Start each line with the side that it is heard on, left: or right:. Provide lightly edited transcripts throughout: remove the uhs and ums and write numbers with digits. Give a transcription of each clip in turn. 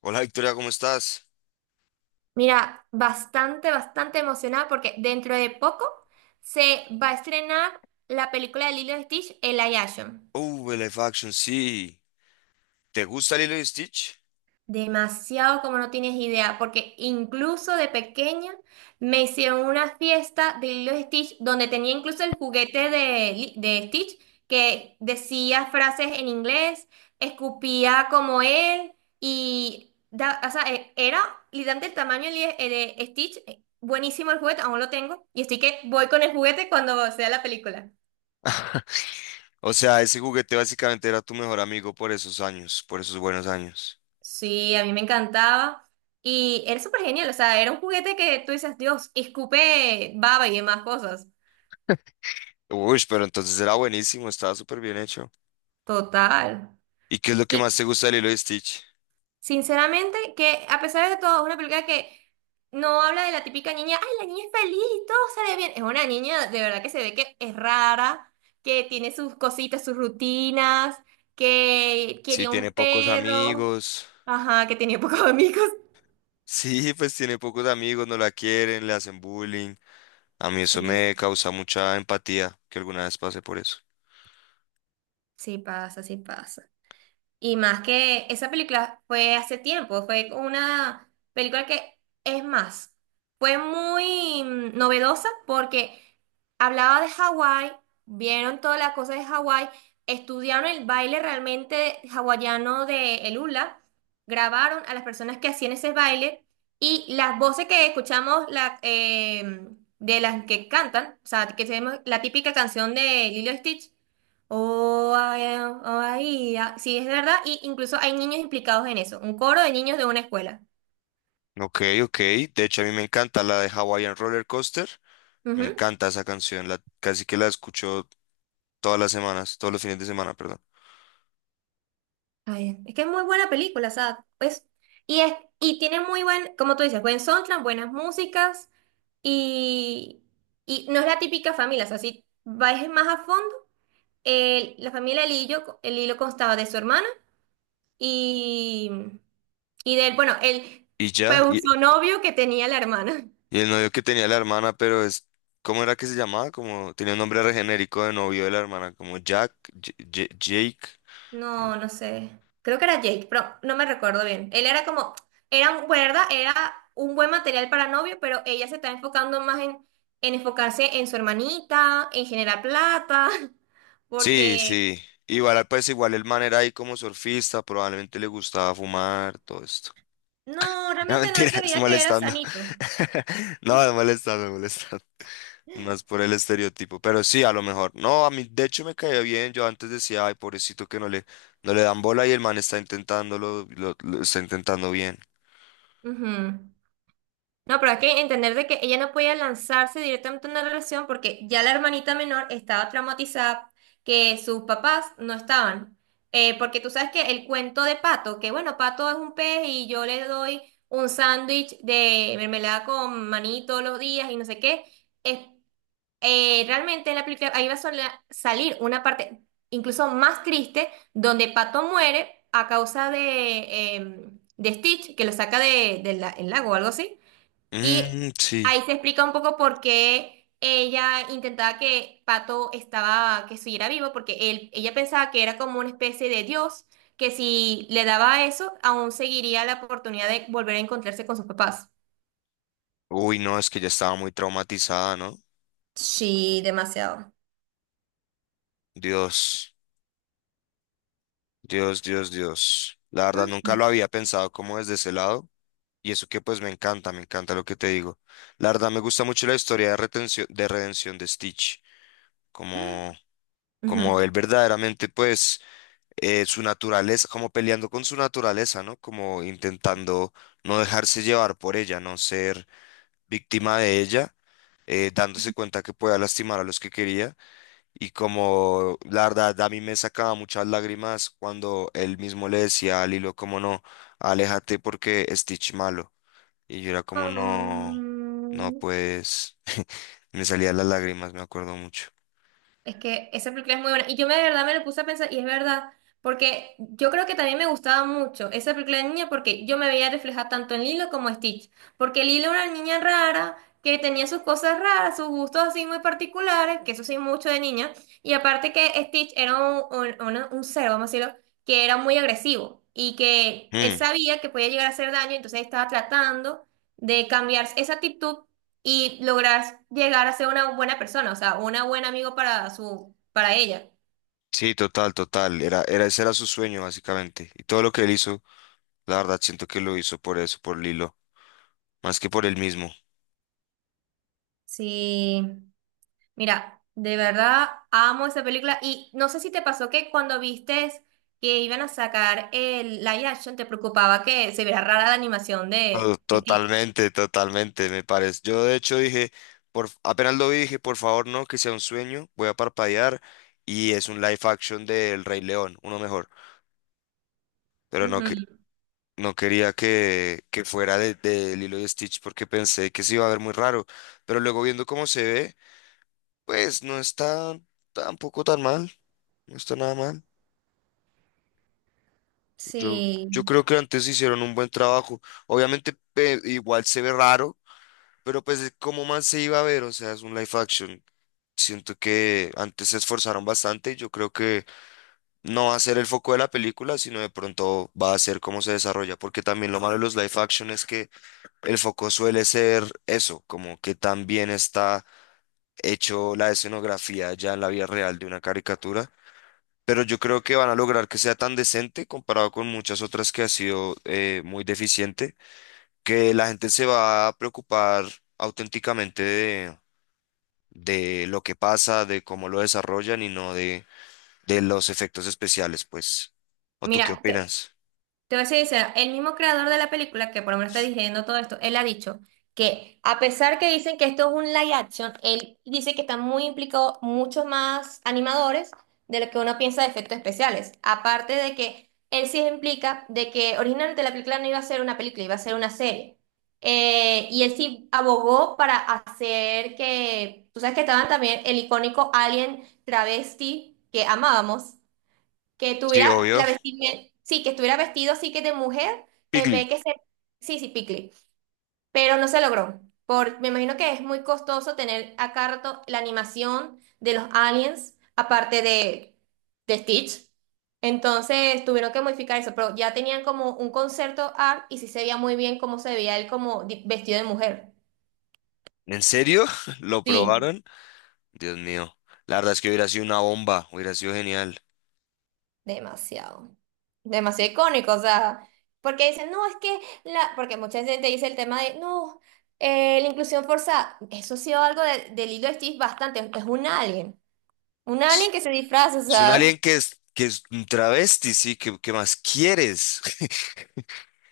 left: Hola Victoria, ¿cómo estás?
right: Mira, bastante, bastante emocionada porque dentro de poco se va a estrenar la película de Lilo y Stitch, El Ayashon.
left: El live action, sí. ¿Te gusta Lilo y Stitch?
right: Demasiado como no tienes idea, porque incluso de pequeña me hicieron una fiesta de Lilo y Stitch donde tenía incluso el juguete de, de Stitch que decía frases en inglés, escupía como él y era literalmente el tamaño de, de Stitch. Buenísimo el juguete, aún lo tengo y estoy que voy con el juguete cuando sea la película.
left: O sea, ese juguete básicamente era tu mejor amigo por esos años, por esos buenos años.
right: Sí, a mí me encantaba. Y era súper genial, o sea, era un juguete que tú dices, Dios, escupe baba y demás cosas.
left: Uy, pero entonces era buenísimo, estaba súper bien hecho.
right: Total.
left: ¿Y qué es lo que
right: Y
left: más te gusta de Lilo y Stitch?
right: sinceramente, que a pesar de todo, es una película que no habla de la típica niña, ay, la niña es feliz y todo sale bien. Es una niña de verdad que se ve que es rara, que tiene sus cositas, sus rutinas, que
left: Sí,
right: quería
left: tiene
right: un
left: pocos
right: perro,
left: amigos.
right: ajá, que tenía pocos amigos.
left: Sí, pues tiene pocos amigos, no la quieren, le hacen bullying. A mí eso
right: Sí,
left: me causa mucha empatía, que alguna vez pasé por eso.
right: sí pasa, sí pasa. Y más que esa película fue hace tiempo, fue una película que, es más, fue muy novedosa porque hablaba de Hawái, vieron toda la cosa de Hawái, estudiaron el baile realmente hawaiano de el hula, grabaron a las personas que hacían ese baile y las voces que escuchamos de las que cantan, o sea, que tenemos la típica canción de Lilo y Stitch. Oh, ay, ah, sí, es verdad. Y incluso hay niños implicados en eso. Un coro de niños de una escuela.
left: Ok, ok. De hecho, a mí me encanta la de Hawaiian Roller Coaster. Me
right: Ujú.
left: encanta esa canción, la, casi que la escucho todas las semanas, todos los fines de semana, perdón.
right: Ay, es que es muy buena película, o sea, pues, y, es, y tiene muy buen, como tú dices, buen soundtrack, buenas músicas. Y, y no es la típica familia, o sea, si vais más a fondo, la familia el hilo constaba de su hermana y, y del, bueno, el
left: Y ya,
right: pseudo novio que tenía la hermana.
left: y el novio que tenía la hermana, pero es, ¿cómo era que se llamaba? Como tenía un nombre re genérico de novio de la hermana, como Jack, Jake.
right: No, no sé. Creo que era Jake, pero no me recuerdo bien. Él era como, era un, pues, ¿verdad? Era un buen material para novio, pero ella se está enfocando más en enfocarse en su hermanita, en generar plata,
left: Sí,
right: porque
left: sí. Igual, pues igual el man era ahí como surfista, probablemente le gustaba fumar, todo esto.
right: no,
left: No,
right: realmente no él se
left: mentiras,
right: veía que era
left: molestando.
right: sanito.
left: No, molestando, molestando. Más por el estereotipo, pero sí, a lo mejor. No, a mí de hecho me caía bien. Yo antes decía, ay, pobrecito que no le, no le dan bola y el man está intentándolo, lo está intentando bien.
right: Ujú. No, pero hay que entender de que ella no podía lanzarse directamente a una relación porque ya la hermanita menor estaba traumatizada, que sus papás no estaban. Porque tú sabes que el cuento de Pato, que bueno, Pato es un pez y yo le doy un sándwich de mermelada con maní todos los días y no sé qué, es, realmente en la película ahí va a salir una parte incluso más triste donde Pato muere a causa de, de Stitch, que lo saca de, el lago o algo así. Y
left: Mm, sí.
right: ahí se explica un poco por qué ella intentaba que Pato estaba, que siguiera vivo, porque él, ella pensaba que era como una especie de Dios, que si le daba eso, aún seguiría la oportunidad de volver a encontrarse con sus papás.
left: Uy, no, es que ya estaba muy traumatizada, ¿no?
right: Sí, demasiado.
left: Dios, Dios, Dios, Dios. La verdad,
right: Mm.
left: nunca
right: Mm.
left: lo había pensado como desde ese lado. Y eso que pues me encanta lo que te digo. La verdad me gusta mucho la historia de retención, de redención de Stitch, como,
right: Ujú.
left: como él verdaderamente pues su naturaleza, como peleando con su naturaleza, ¿no? Como intentando no dejarse llevar por ella, no ser víctima de ella, dándose cuenta que podía lastimar a los que quería. Y como la verdad a mí me sacaba muchas lágrimas cuando él mismo le decía a Lilo, como no, aléjate porque Stitch malo. Y yo era como, no, no,
right: Mm.
left: pues me salían las lágrimas, me acuerdo mucho.
right: Es que esa película es muy buena. Y yo me de verdad me lo puse a pensar, y es verdad, porque yo creo que también me gustaba mucho esa película de niña porque yo me veía reflejada tanto en Lilo como en Stitch. Porque Lilo era una niña rara, que tenía sus cosas raras, sus gustos así muy particulares, que eso sí, mucho de niña. Y aparte que Stitch era un ser, vamos a decirlo, que era muy agresivo y que él
left: Mm,
right: sabía que podía llegar a hacer daño, entonces estaba tratando de cambiar esa actitud y lograr llegar a ser una buena persona, o sea, una buena amigo para su, para ella.
left: sí, total, total. Ese era su sueño, básicamente. Y todo lo que él hizo, la verdad, siento que lo hizo por eso, por Lilo, más que por él mismo.
right: Sí, mira, de verdad amo esa película y no sé si te pasó que cuando vistes que iban a sacar el live action te preocupaba que se viera rara la animación de Stitch.
left: Totalmente, totalmente, me parece. Yo de hecho dije, apenas lo vi, dije, por favor, no, que sea un sueño, voy a parpadear y es un live action del Rey León, uno mejor. Pero no, que
right: Ujú.
left: no quería que fuera de Lilo y Stitch porque pensé que se iba a ver muy raro, pero luego viendo cómo se ve, pues no está tampoco tan mal, no está nada mal. Yo,
right: Sí.
left: yo creo que antes hicieron un buen trabajo. Obviamente igual se ve raro, pero pues de cómo más se iba a ver, o sea, es un live action. Siento que antes se esforzaron bastante y yo creo que no va a ser el foco de la película, sino de pronto va a ser cómo se desarrolla, porque también lo malo de los live action es que el foco suele ser eso, como que también está hecho la escenografía ya en la vida real de una caricatura, pero yo creo que van a lograr que sea tan decente comparado con muchas otras que ha sido muy deficiente, que la gente se va a preocupar auténticamente de lo que pasa, de cómo lo desarrollan y no de, de los efectos especiales, pues. ¿O tú qué
right: Mira,
left: opinas?
right: te voy a ser sincera, el mismo creador de la película, que por lo menos está dirigiendo todo esto, él ha dicho que a pesar que dicen que esto es un live action, él dice que están muy implicados muchos más animadores de lo que uno piensa de efectos especiales. Aparte de que él sí implica de que originalmente la película no iba a ser una película, iba a ser una serie. Y él sí abogó para hacer que, tú sabes que estaban también el icónico alien travesti que amábamos. Que
left: Sí,
right: tuviera
left: obvio.
right: la vestimenta, sí, que estuviera vestido así que de mujer, en
left: Piglet.
right: vez que ser, sí, sí, picle, pero no se logró. Por, me imagino que es muy costoso tener a cada rato la animación de los aliens, aparte de Stitch. Entonces tuvieron que modificar eso, pero ya tenían como un concepto art y sí se veía muy bien cómo se veía él como vestido de mujer.
left: ¿En serio? ¿Lo
right: Sí.
left: probaron? Dios mío. La verdad es que hubiera sido una bomba, hubiera sido genial.
right: Demasiado. Demasiado icónico, o sea, porque dicen, no, es que la, porque mucha gente dice el tema de, no, la inclusión forzada, eso ha sido algo del hilo de Steve bastante, es un alien
left: Es
right: que se disfraza, o
left: es un
right: sea.
left: alien que es un travesti, sí, ¿qué, qué más quieres?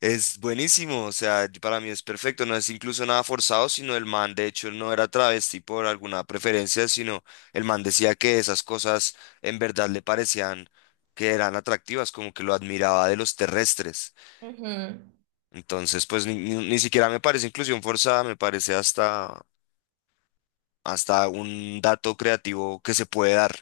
left: Es buenísimo, o sea, yo- para mí es perfecto, no es incluso nada forzado, sino el man, de hecho, no era travesti por alguna preferencia, sino el man decía que esas cosas en verdad le parecían que eran atractivas, como que lo admiraba de los terrestres.
right: Ujú.
left: Entonces, pues ni, ni siquiera me parece inclusión forzada, me parece hasta, hasta un dato creativo que se puede dar.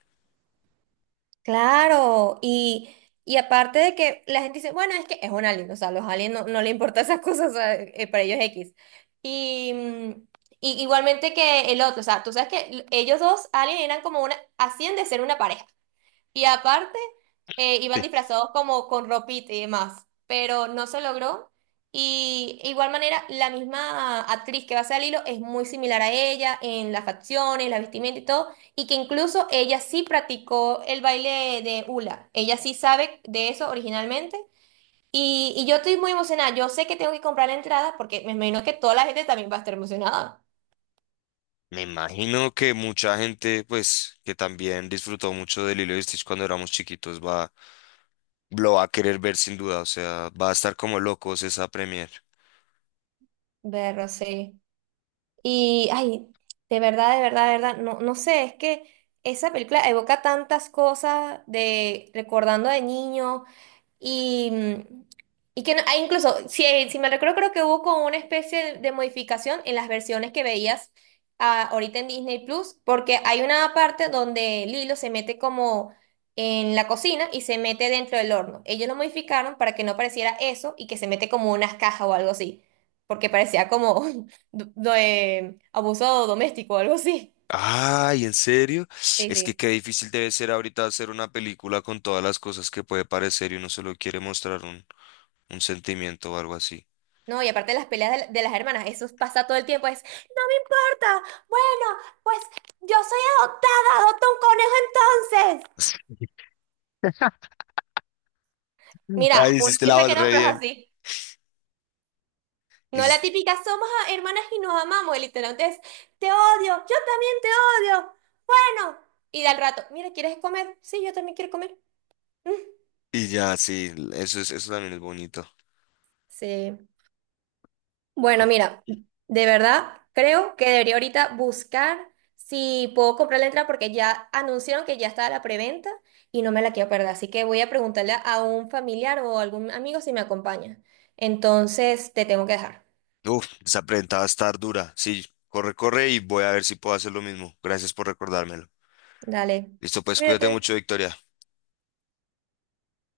right: Claro, y aparte de que la gente dice, bueno, es que es un alien, o sea, los aliens no, no le importan esas cosas, o sea, para ellos es X. Y, y igualmente que el otro, o sea, tú sabes que ellos dos, aliens, eran como una, hacían de ser una pareja. Y aparte, iban disfrazados como con ropita y demás, pero no se logró. Y igual manera, la misma actriz que va a ser Lilo es muy similar a ella en las facciones, la vestimenta y todo, y que incluso ella sí practicó el baile de hula. Ella sí sabe de eso originalmente. Y yo estoy muy emocionada. Yo sé que tengo que comprar la entrada porque me imagino que toda la gente también va a estar emocionada.
left: Me imagino que mucha gente, pues, que también disfrutó mucho de Lilo y Stitch cuando éramos chiquitos, va, lo va a querer ver sin duda, o sea, va a estar como locos esa premier.
right: Verlo, sí. Y, ay, de verdad, de verdad, de verdad, no, no sé, es que esa película evoca tantas cosas de recordando de niño, y, y que incluso, si, si me recuerdo, creo que hubo como una especie de modificación en las versiones que veías ahorita en Disney Plus, porque hay una parte donde Lilo se mete como en la cocina y se mete dentro del horno. Ellos lo modificaron para que no pareciera eso y que se mete como unas cajas o algo así, porque parecía como abuso doméstico o algo así.
left: Ay, ¿en serio?
right: Sí,
left: Es que
right: sí.
left: qué difícil debe ser ahorita hacer una película con todas las cosas que puede parecer y uno solo quiere mostrar un sentimiento o algo así.
right: No, y aparte de las peleas de, de las hermanas, eso pasa todo el tiempo, es, no me importa, bueno, pues yo soy adoptada, adopta un conejo entonces. Mira,
left: Ay,
right: uno
left: hiciste la
right: piensa
left: voz
right: que no,
left: re
right: pero es
left: bien.
right: así. No la
left: Hiciste-
right: típica, somos hermanas y nos amamos, y literalmente es, te odio, yo también te odio, bueno. Y de al rato, mira, ¿quieres comer? Sí, yo también quiero comer. Mm,
left: Y ya, sí, eso es, eso también es bonito.
right: sí. Bueno, mira, de verdad creo que debería ahorita buscar si puedo comprar la entrada porque ya anunciaron que ya está la preventa y no me la quiero perder. Así que voy a preguntarle a un familiar o algún amigo si me acompaña. Entonces, te tengo que dejar.
left: Uf, esa prenda va a estar dura. Sí, corre, corre y voy a ver si puedo hacer lo mismo. Gracias por recordármelo.
right: Dale.
left: Listo, pues cuídate
right: Cuídate.
left: mucho, Victoria.